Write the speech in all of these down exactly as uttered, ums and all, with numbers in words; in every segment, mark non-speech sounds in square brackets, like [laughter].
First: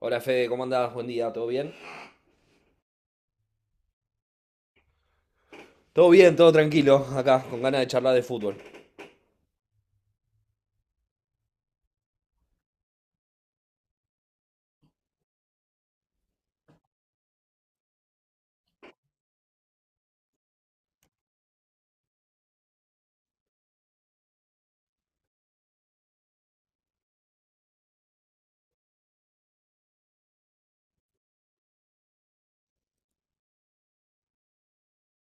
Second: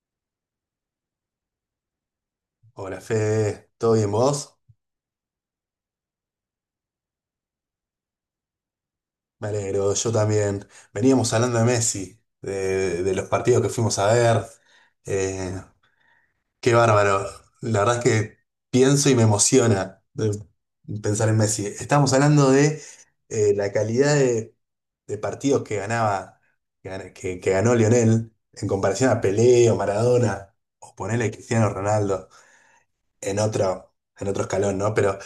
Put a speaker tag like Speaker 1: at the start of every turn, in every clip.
Speaker 1: Hola Fede, ¿cómo andás? Buen día, ¿todo bien?
Speaker 2: Hola Fede, ¿todo bien vos?
Speaker 1: Todo bien, todo tranquilo, acá, con ganas de charlar de fútbol,
Speaker 2: Me alegro, yo también. Veníamos hablando de Messi, de, de los partidos que fuimos a ver. Eh, Qué bárbaro. La verdad es que pienso y me emociona de pensar en Messi. Estamos hablando de eh, la calidad de, de partidos que ganaba, que, gan- que- que ganó Lionel en comparación a Pelé o Maradona, o ponerle Cristiano Ronaldo en otro, en otro escalón, ¿no? Pero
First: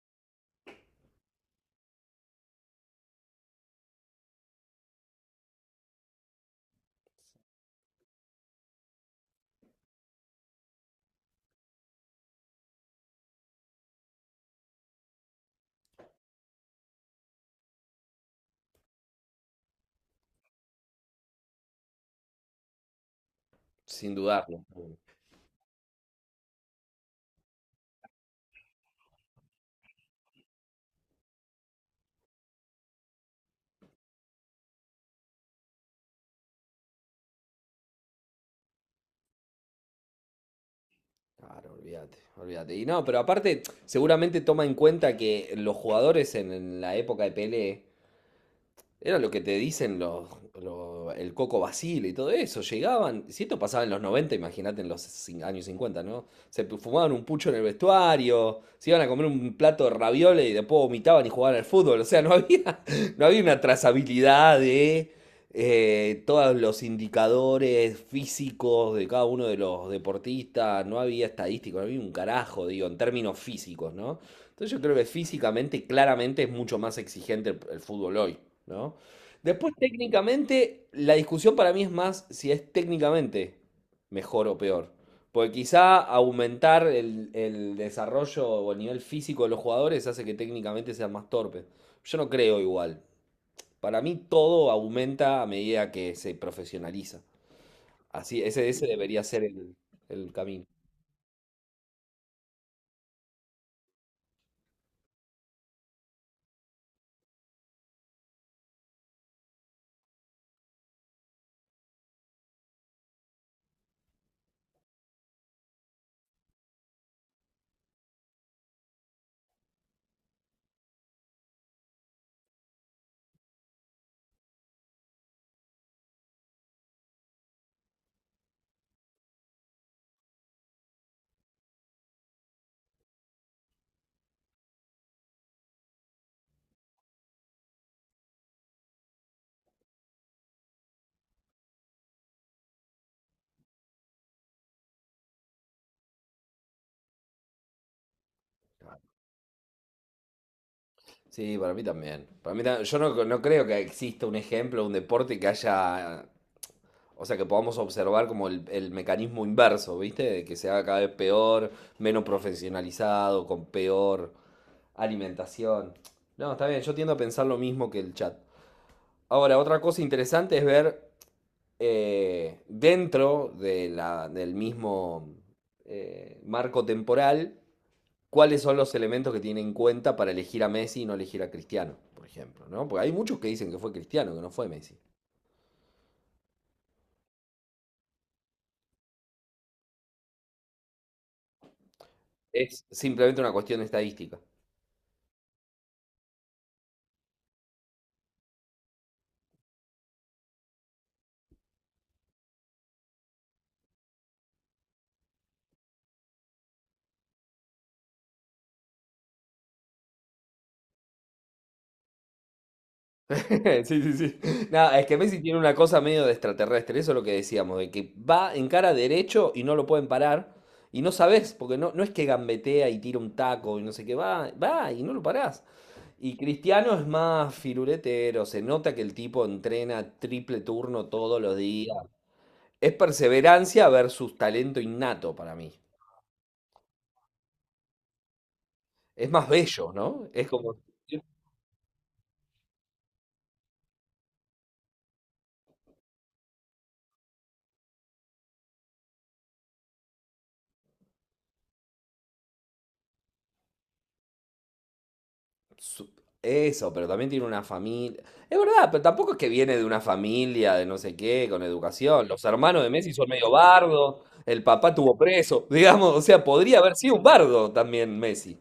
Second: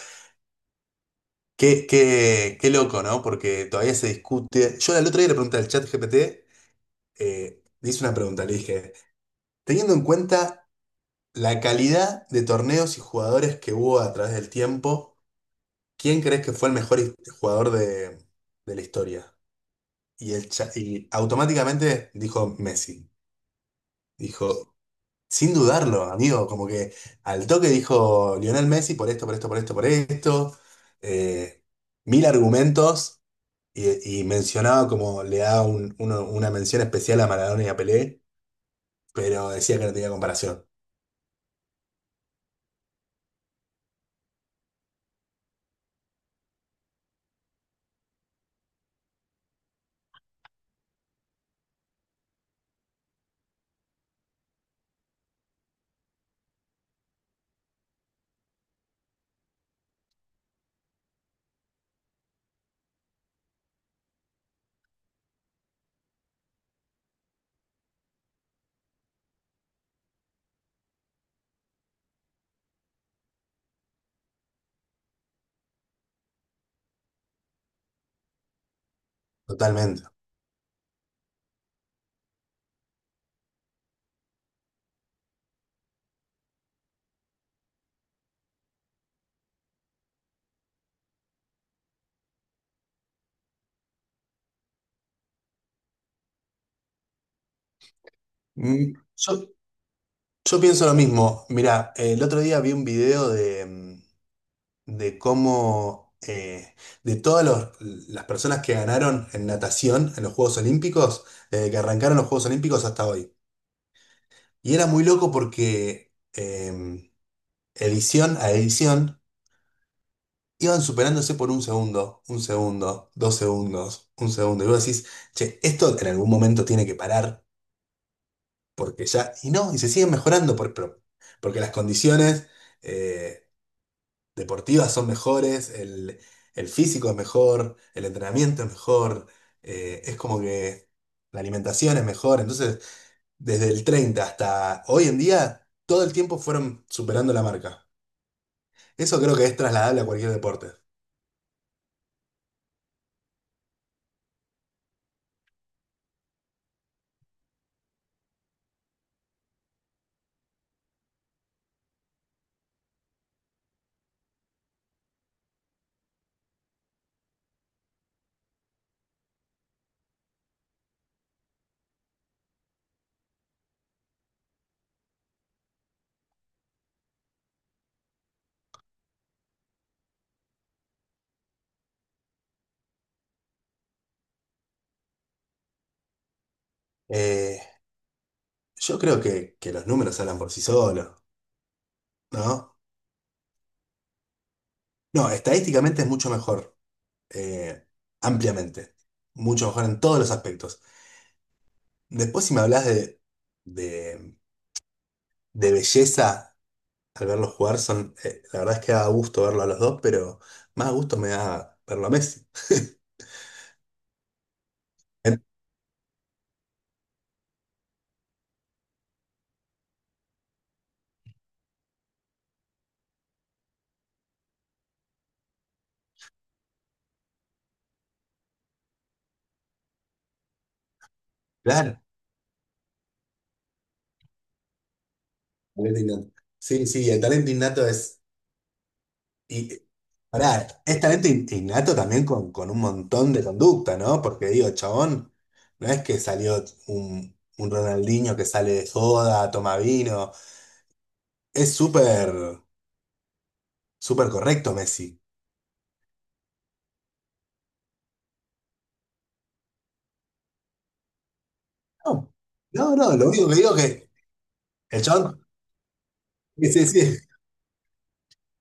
Speaker 2: Qué, qué, qué loco, ¿no? Porque todavía se discute. Yo el otro día le pregunté al chat G P T, eh, le hice una pregunta, le dije, teniendo en cuenta la calidad de torneos y jugadores que hubo a través del tiempo, ¿quién crees que fue el mejor his- jugador de, de la historia? Y, el cha- y automáticamente dijo Messi.
Speaker 1: sin dudarlo.
Speaker 2: Dijo, sin dudarlo, amigo, como que al toque dijo Lionel Messi por esto, por esto, por esto, por esto. eh, Mil argumentos. Y, y mencionaba como le daba un- uno- una mención especial a Maradona y a Pelé, pero decía que no tenía comparación.
Speaker 1: Claro, olvídate, olvídate. Y no, pero aparte, seguramente toma en cuenta que los jugadores en, en la época de Pelé era lo que te dicen los, lo- el Coco Basile y todo eso. Llegaban, si esto pasaba en los noventa imagínate en los cin- años cincuenta, ¿no? Se pu- fumaban un pucho en el vestuario, se iban a comer un plato de ravioles y después vomitaban y jugaban al fútbol. O sea, no había, [laughs] no había una trazabilidad de eh, todos los indicadores físicos de cada uno de los deportistas. No había estadísticos, no había un carajo, digo, en términos físicos, ¿no? Entonces yo creo que físicamente, claramente es mucho más exigente el, el fútbol hoy, ¿no? Después
Speaker 2: Totalmente.
Speaker 1: técnicamente, la discusión para mí es más si es técnicamente mejor o peor. Porque quizá aumentar el, el desarrollo o el nivel físico de los jugadores hace que técnicamente sean más torpes. Yo no creo igual. Para mí todo aumenta a medida que se profesionaliza. Así, ese, ese
Speaker 2: Mm,
Speaker 1: debería
Speaker 2: Yo,
Speaker 1: ser el, el
Speaker 2: yo
Speaker 1: camino.
Speaker 2: pienso lo mismo. Mirá, el otro día vi un video de, mm, de cómo, eh, de todas los- las personas que ganaron en natación en los Juegos Olímpicos, desde que arrancaron los Juegos Olímpicos hasta hoy. Y era muy loco porque em, edición a edición iban superándose por un segundo, un segundo, dos segundos, un segundo. Y vos decís, che, esto en algún momento tiene que parar, porque ya. Y no, y se siguen mejorando, por, por- porque las condiciones eh, deportivas son mejores, el, el físico es mejor, el entrenamiento es mejor, eh, es como que la alimentación es mejor. Entonces, desde el treinta hasta hoy en día, todo el tiempo fueron superando la marca. Eso creo que es trasladable a cualquier deporte.
Speaker 1: Sí, para mí también. Para mí ta- yo no, no creo que exista un ejemplo, un deporte que haya, o sea, que podamos observar como el, el mecanismo inverso, ¿viste? De que se haga cada vez peor, menos profesionalizado, con peor alimentación. No, está bien, yo tiendo a pensar lo mismo que el chat. Ahora, otra cosa interesante es ver eh, dentro de la, del mismo eh, marco temporal cuáles son los elementos que tiene en cuenta para elegir a Messi y no elegir a Cristiano, por ejemplo, ¿no? Porque hay muchos que dicen que fue Cristiano, que no fue Messi.
Speaker 2: Eh, Yo creo que, que los números hablan por sí solos, ¿no?
Speaker 1: Es simplemente una cuestión de estadística.
Speaker 2: No, estadísticamente es mucho mejor, eh, ampliamente, mucho mejor en todos los aspectos. Después, si me hablas de, de, de belleza al verlos jugar, son, eh, la verdad es que da gusto verlo a los dos, pero más gusto me da verlo a Messi. [laughs]
Speaker 1: [laughs] Sí, sí, sí. Nada, es que Messi tiene una cosa medio de extraterrestre, eso es lo que decíamos, de que va en cara derecho y no lo pueden parar. Y no sabés, porque no, no es que gambetea y tira un taco y no sé qué, va, va y no lo parás. Y Cristiano es más firuletero, se nota que el tipo entrena triple turno todos los días.
Speaker 2: Claro.
Speaker 1: Es perseverancia versus talento innato para mí.
Speaker 2: Talento innato. Sí, sí, el talento innato es...
Speaker 1: Es más
Speaker 2: Y eh,
Speaker 1: bello, ¿no? Es
Speaker 2: pará,
Speaker 1: como.
Speaker 2: es talento in- innato también con, con un montón de conducta, ¿no? Porque digo, chabón, no es que salió un, un Ronaldinho que sale de joda, toma vino. Es súper, súper correcto Messi.
Speaker 1: su- Eso, pero también tiene una familia. Es verdad, pero tampoco es que viene de una familia de no sé qué, con
Speaker 2: No,
Speaker 1: educación. Los hermanos de
Speaker 2: no,
Speaker 1: Messi
Speaker 2: no,
Speaker 1: son
Speaker 2: lo único
Speaker 1: medio
Speaker 2: que digo es que
Speaker 1: bardo, el papá
Speaker 2: el
Speaker 1: tuvo
Speaker 2: chabón,
Speaker 1: preso, [laughs] digamos, o sea,
Speaker 2: sí,
Speaker 1: podría
Speaker 2: sí,
Speaker 1: haber sido
Speaker 2: sí.
Speaker 1: un bardo también Messi.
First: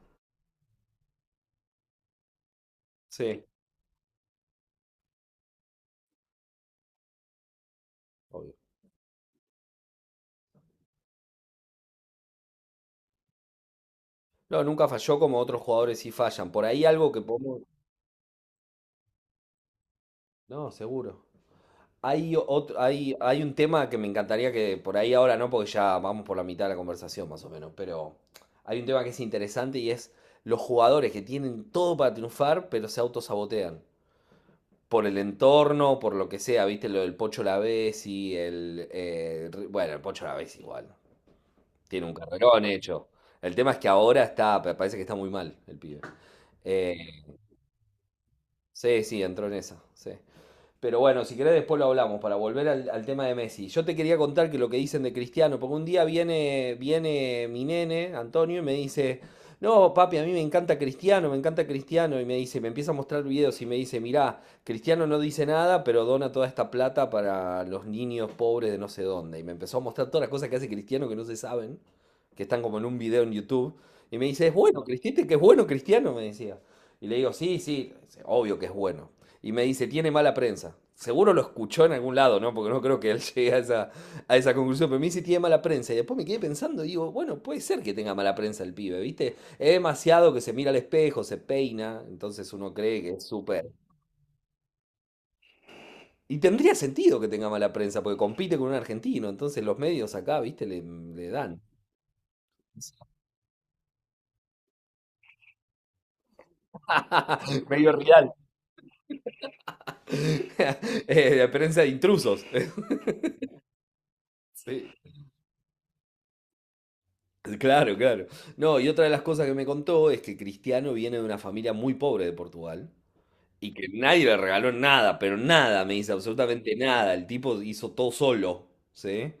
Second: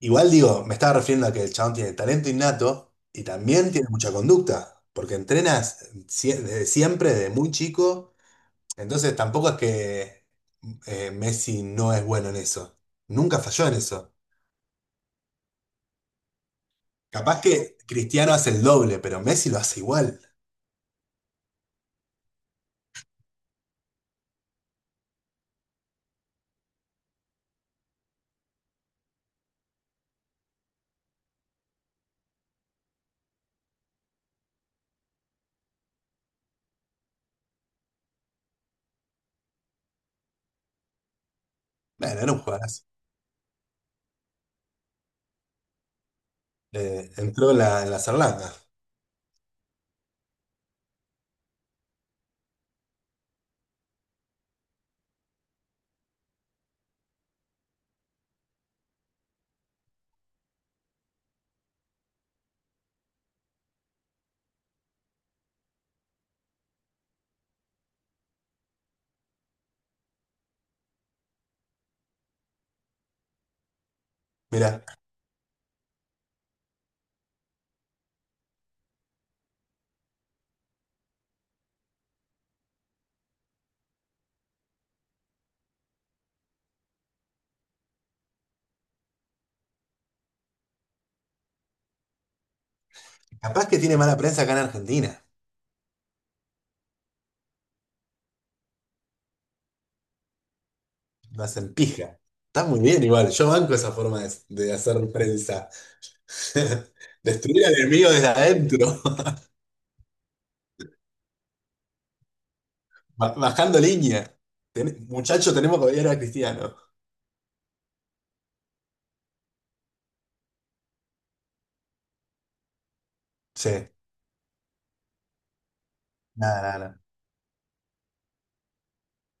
Speaker 2: Igual digo, me estaba refiriendo a que el chabón tiene talento innato y
Speaker 1: Sí,
Speaker 2: también tiene mucha conducta, porque entrenas sie- desde siempre, desde muy chico.
Speaker 1: obvio.
Speaker 2: Entonces tampoco es que eh, Messi no es bueno en eso. Nunca falló en eso.
Speaker 1: No, nunca falló como otros jugadores sí fallan. Por ahí algo que
Speaker 2: Capaz
Speaker 1: podemos.
Speaker 2: que Cristiano hace el doble, pero Messi lo hace igual.
Speaker 1: No, seguro. Hay, otro, hay, hay un tema que me encantaría que por ahí ahora no, porque ya vamos por la mitad de la conversación más o menos, pero hay un tema que es interesante y es los jugadores que tienen todo para triunfar, pero se autosabotean. Por el entorno, por lo que sea, viste lo del Pocho Lavezzi, el... eh, Ri- bueno, el Pocho Lavezzi igual, tiene un
Speaker 2: Bueno, era un
Speaker 1: carrerón
Speaker 2: jugadorazo.
Speaker 1: hecho. El tema es que ahora está, parece que está muy mal el pibe.
Speaker 2: Eh,
Speaker 1: Eh,
Speaker 2: entró en la, en la Sarlanda.
Speaker 1: sí, sí, entró en esa, sí. Pero bueno, si querés después lo hablamos para volver al, al tema de Messi. Yo te quería contar que lo que dicen de Cristiano, porque un día viene, viene mi nene, Antonio, y me dice, no, papi, a mí me encanta Cristiano, me encanta Cristiano, y me dice, me empieza a mostrar videos y me dice, mirá, Cristiano no dice nada, pero dona toda esta plata para los niños pobres de no sé dónde. Y me empezó a mostrar todas las cosas que hace Cristiano que no se saben, que están como en un video en YouTube. Y me dice, es bueno,
Speaker 2: Mira,
Speaker 1: Cristiano, que es bueno Cristiano, me decía. Y le digo, sí, sí, obvio que es bueno y me dice, tiene mala prensa. Seguro lo escuchó en algún lado, ¿no? Porque no creo que él [laughs] llegue a esa, a esa conclusión, pero me dice, tiene mala prensa. Y después me quedé pensando y digo, bueno, puede ser que tenga mala prensa el pibe, ¿viste? Es demasiado que se mira al espejo, se peina, entonces uno cree que es
Speaker 2: capaz
Speaker 1: súper.
Speaker 2: que tiene mala prensa acá en Argentina.
Speaker 1: Y tendría sentido que tenga mala prensa, porque compite con un argentino, entonces los medios acá, ¿viste? Le, le
Speaker 2: Lo
Speaker 1: dan.
Speaker 2: hacen pija. Está muy bien
Speaker 1: [laughs]
Speaker 2: igual. Yo banco esa forma de, de hacer prensa. [laughs] Destruir al
Speaker 1: Medio
Speaker 2: enemigo desde
Speaker 1: real.
Speaker 2: adentro.
Speaker 1: [laughs] Eh, la prensa de intrusos. [laughs]
Speaker 2: [laughs] Ba- Bajando línea.
Speaker 1: Sí.
Speaker 2: Ten- muchacho, tenemos que odiar a Cristiano.
Speaker 1: [laughs] Claro, claro. No, y otra de las cosas que me contó es que Cristiano viene de una familia muy pobre de Portugal y que
Speaker 2: Sí.
Speaker 1: nadie le regaló nada, pero nada, me dice
Speaker 2: Nada,
Speaker 1: absolutamente
Speaker 2: nada, nada.
Speaker 1: nada. El tipo hizo todo solo, ¿sí?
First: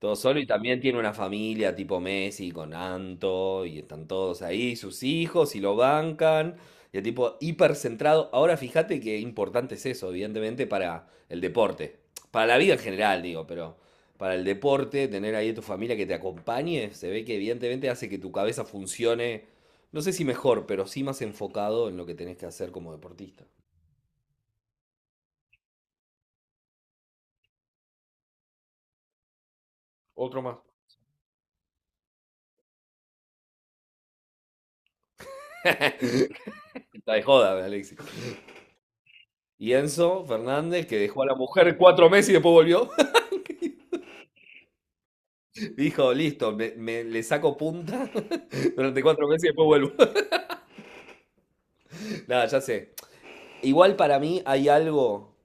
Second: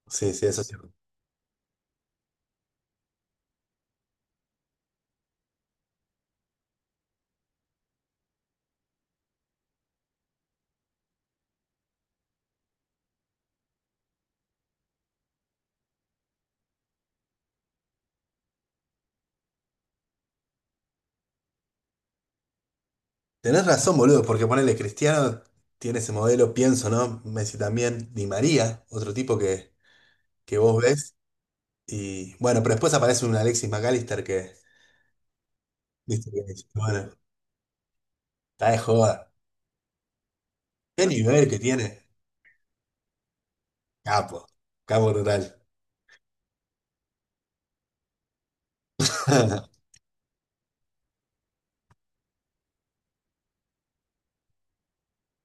Speaker 1: Todo
Speaker 2: Sí,
Speaker 1: solo
Speaker 2: sí,
Speaker 1: y
Speaker 2: eso sí.
Speaker 1: también tiene una familia tipo Messi con Anto y están todos ahí, sus hijos y lo bancan. Y el tipo hipercentrado. Ahora fíjate qué importante es eso, evidentemente, para el deporte. Para la vida en general, digo, pero para el deporte, tener ahí a tu familia que te acompañe, se ve que evidentemente hace que tu cabeza funcione, no sé si mejor, pero sí más enfocado en lo que tenés que hacer como deportista.
Speaker 2: Tenés razón, boludo, porque ponele Cristiano tiene ese modelo, pienso, ¿no? Messi también, Di María, otro tipo que,
Speaker 1: Otro
Speaker 2: que
Speaker 1: más.
Speaker 2: vos ves. Y bueno, pero después aparece un Alexis McAllister que,
Speaker 1: [laughs]
Speaker 2: viste, que
Speaker 1: Está
Speaker 2: dice, bueno,
Speaker 1: de joda, Alexis.
Speaker 2: está de joda.
Speaker 1: Y Enzo Fernández, que
Speaker 2: ¿Qué
Speaker 1: dejó a la
Speaker 2: nivel que
Speaker 1: mujer
Speaker 2: tiene?
Speaker 1: cuatro meses y después volvió,
Speaker 2: Capo, capo total.
Speaker 1: [laughs] dijo, listo, me, me- le saco punta [laughs] durante cuatro meses y después
Speaker 2: [laughs]
Speaker 1: vuelvo. [laughs] Nada, ya sé. Igual para mí hay algo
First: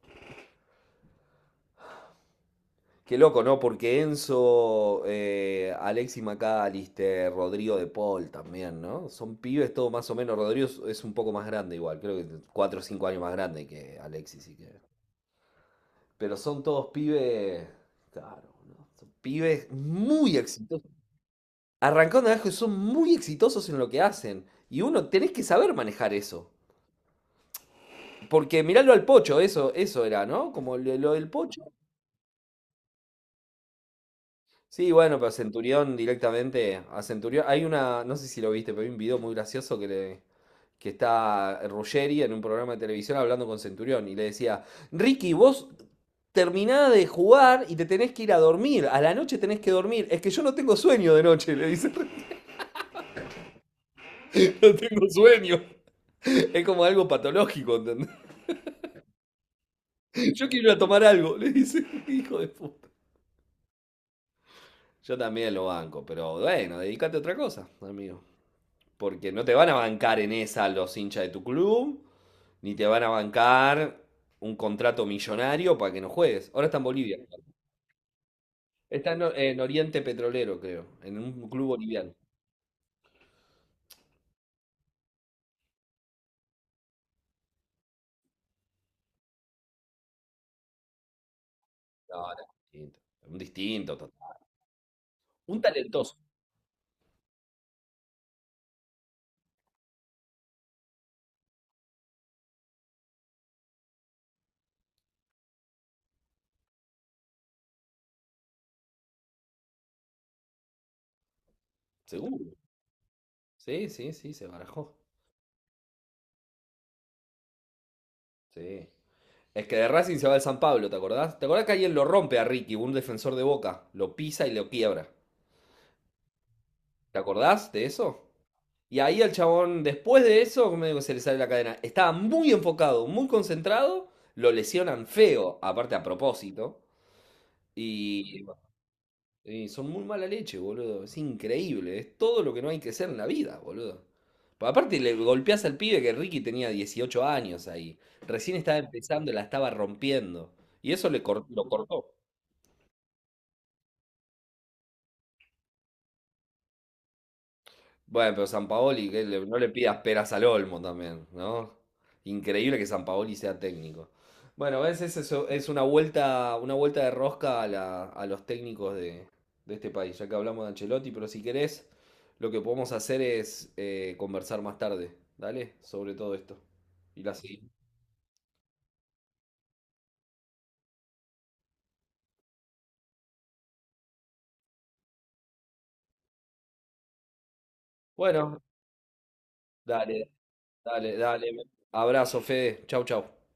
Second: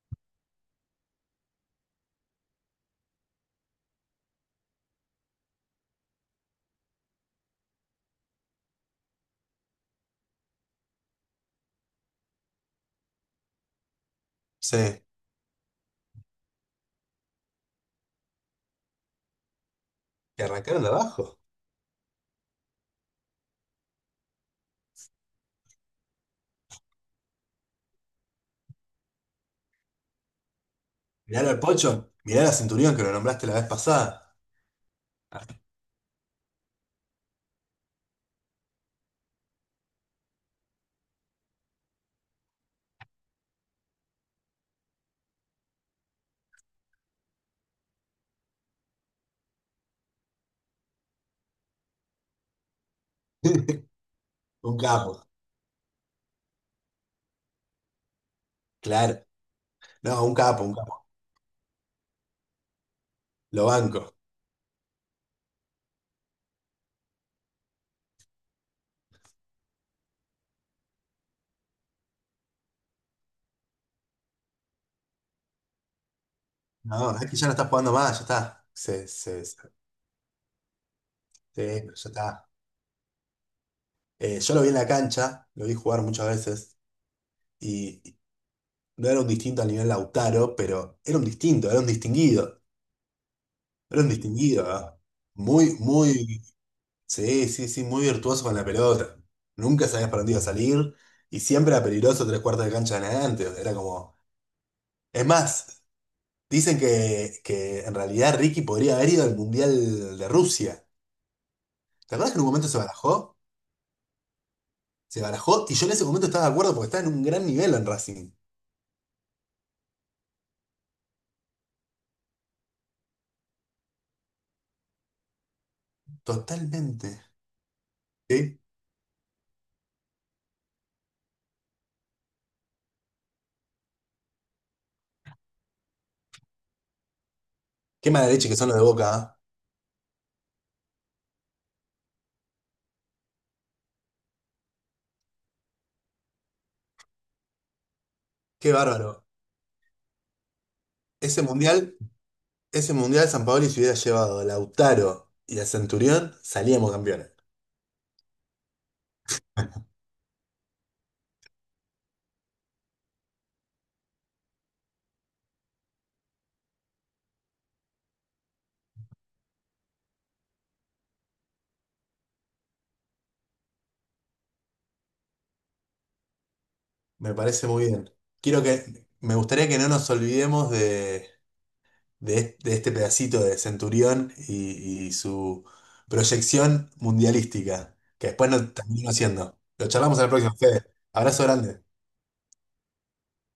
Speaker 1: que loco, ¿no? Porque Enzo, eh, Alexis McAllister, Rodrigo de Paul también, ¿no? Son pibes todo más o menos. Rodrigo es es un poco más grande igual, creo que cuatro o cinco años más grande que Alexis. Y que.
Speaker 2: Sí,
Speaker 1: Pero son todos pibes, claro, ¿no? Son pibes muy
Speaker 2: que arrancaron
Speaker 1: exitosos
Speaker 2: de abajo.
Speaker 1: arrancando, de abajo y son muy exitosos en lo que hacen. Y uno tenés que saber manejar eso. Porque mirarlo al Pocho, eso, eso era, ¿no? Como lo, lo del
Speaker 2: Mirá al
Speaker 1: Pocho.
Speaker 2: Pocho, mirá a Centurión que lo nombraste la vez pasada.
Speaker 1: Sí, bueno, pero Centurión directamente. A Centurión. Hay una. No sé si lo viste, pero hay un video muy gracioso que le. Que está Ruggeri en un programa de televisión hablando con Centurión. Y le decía, Ricky, vos terminás de jugar y te tenés que ir a dormir. A la noche tenés que dormir. Es que yo no tengo sueño de noche, le dice. [laughs]
Speaker 2: [laughs]
Speaker 1: No
Speaker 2: Un
Speaker 1: tengo
Speaker 2: capo,
Speaker 1: sueño. Es como algo patológico, ¿entendés?
Speaker 2: claro. No, un
Speaker 1: Yo
Speaker 2: capo,
Speaker 1: quiero ir
Speaker 2: un
Speaker 1: a tomar
Speaker 2: capo.
Speaker 1: algo, le dice, [laughs] hijo de puta.
Speaker 2: Lo banco.
Speaker 1: Yo también lo banco, pero bueno, dedícate a otra cosa, amigo. Porque no te van a bancar en esa los hinchas de tu club, ni te van a bancar un contrato millonario para que no juegues. Ahora está en
Speaker 2: No,
Speaker 1: Bolivia.
Speaker 2: es que ya no está jugando más, ya está. Se,
Speaker 1: Está en, Or-
Speaker 2: se, se
Speaker 1: en Oriente Petrolero, creo, en
Speaker 2: Sí,
Speaker 1: un club
Speaker 2: pero ya
Speaker 1: boliviano.
Speaker 2: está. Eh, yo lo vi en la cancha, lo vi jugar muchas veces y y no era un distinto al nivel Lautaro, pero era un distinto, era un
Speaker 1: No, no,
Speaker 2: distinguido,
Speaker 1: distinto. Un distinto
Speaker 2: era un
Speaker 1: total.
Speaker 2: distinguido, ¿ah?
Speaker 1: Un
Speaker 2: Muy,
Speaker 1: talentoso,
Speaker 2: muy, sí, sí, sí, muy virtuoso con la pelota. Nunca sabías para dónde iba a salir y siempre era peligroso tres cuartos de cancha en adelante. Era como, es más, dicen que, que en realidad Ricky podría haber ido al Mundial de Rusia. ¿Te acuerdas que en un
Speaker 1: seguro.
Speaker 2: momento se barajó?
Speaker 1: Sí, sí, sí, se barajó.
Speaker 2: Se barajó y yo en ese momento estaba de acuerdo porque estaba en un gran nivel en Racing.
Speaker 1: Sí. Es que de Racing se va al San Pablo, ¿te acordás? ¿Te acordás que alguien lo rompe a Ricky, un defensor de Boca? Lo pisa y lo quiebra.
Speaker 2: Totalmente.
Speaker 1: ¿Te acordás de eso?
Speaker 2: ¿Sí?
Speaker 1: Y ahí el chabón, después de eso, como digo, se le sale la cadena. Estaba muy enfocado, muy concentrado. Lo lesionan feo, aparte a propósito.
Speaker 2: Qué mala
Speaker 1: Y,
Speaker 2: leche que son los de Boca, ¿ah?
Speaker 1: y son muy mala leche, boludo. Es increíble. Es todo lo que no hay que ser en la vida, boludo. Pero aparte le golpeás al pibe que Ricky tenía dieciocho años ahí. Recién
Speaker 2: Qué
Speaker 1: estaba
Speaker 2: bárbaro.
Speaker 1: empezando, la estaba rompiendo. Y eso le
Speaker 2: Ese
Speaker 1: cor- lo
Speaker 2: mundial,
Speaker 1: cortó.
Speaker 2: ese mundial San Paoli se hubiera llevado a Lautaro y a Centurión, salíamos campeones.
Speaker 1: Bueno, pero Sampaoli, que le- no le pidas peras al olmo también, ¿no? Increíble que Sampaoli sea técnico. Bueno, ves, es eso, es una vuelta, una vuelta de rosca a, la- a los técnicos de, de este país, ya que hablamos de Ancelotti, pero si querés, lo que podemos hacer es eh, conversar más tarde, ¿dale? Sobre todo esto. Y la
Speaker 2: Me parece
Speaker 1: seguimos.
Speaker 2: muy bien. Quiero que, me gustaría que no nos olvidemos de, de, est- de este pedacito de Centurión y, y su proyección mundialística, que después
Speaker 1: Bueno,
Speaker 2: nos terminó haciendo. Lo charlamos en la
Speaker 1: dale,
Speaker 2: próxima, Fede.
Speaker 1: dale,
Speaker 2: Abrazo
Speaker 1: dale.
Speaker 2: grande.
Speaker 1: Abrazo, Fede. Chau, chau.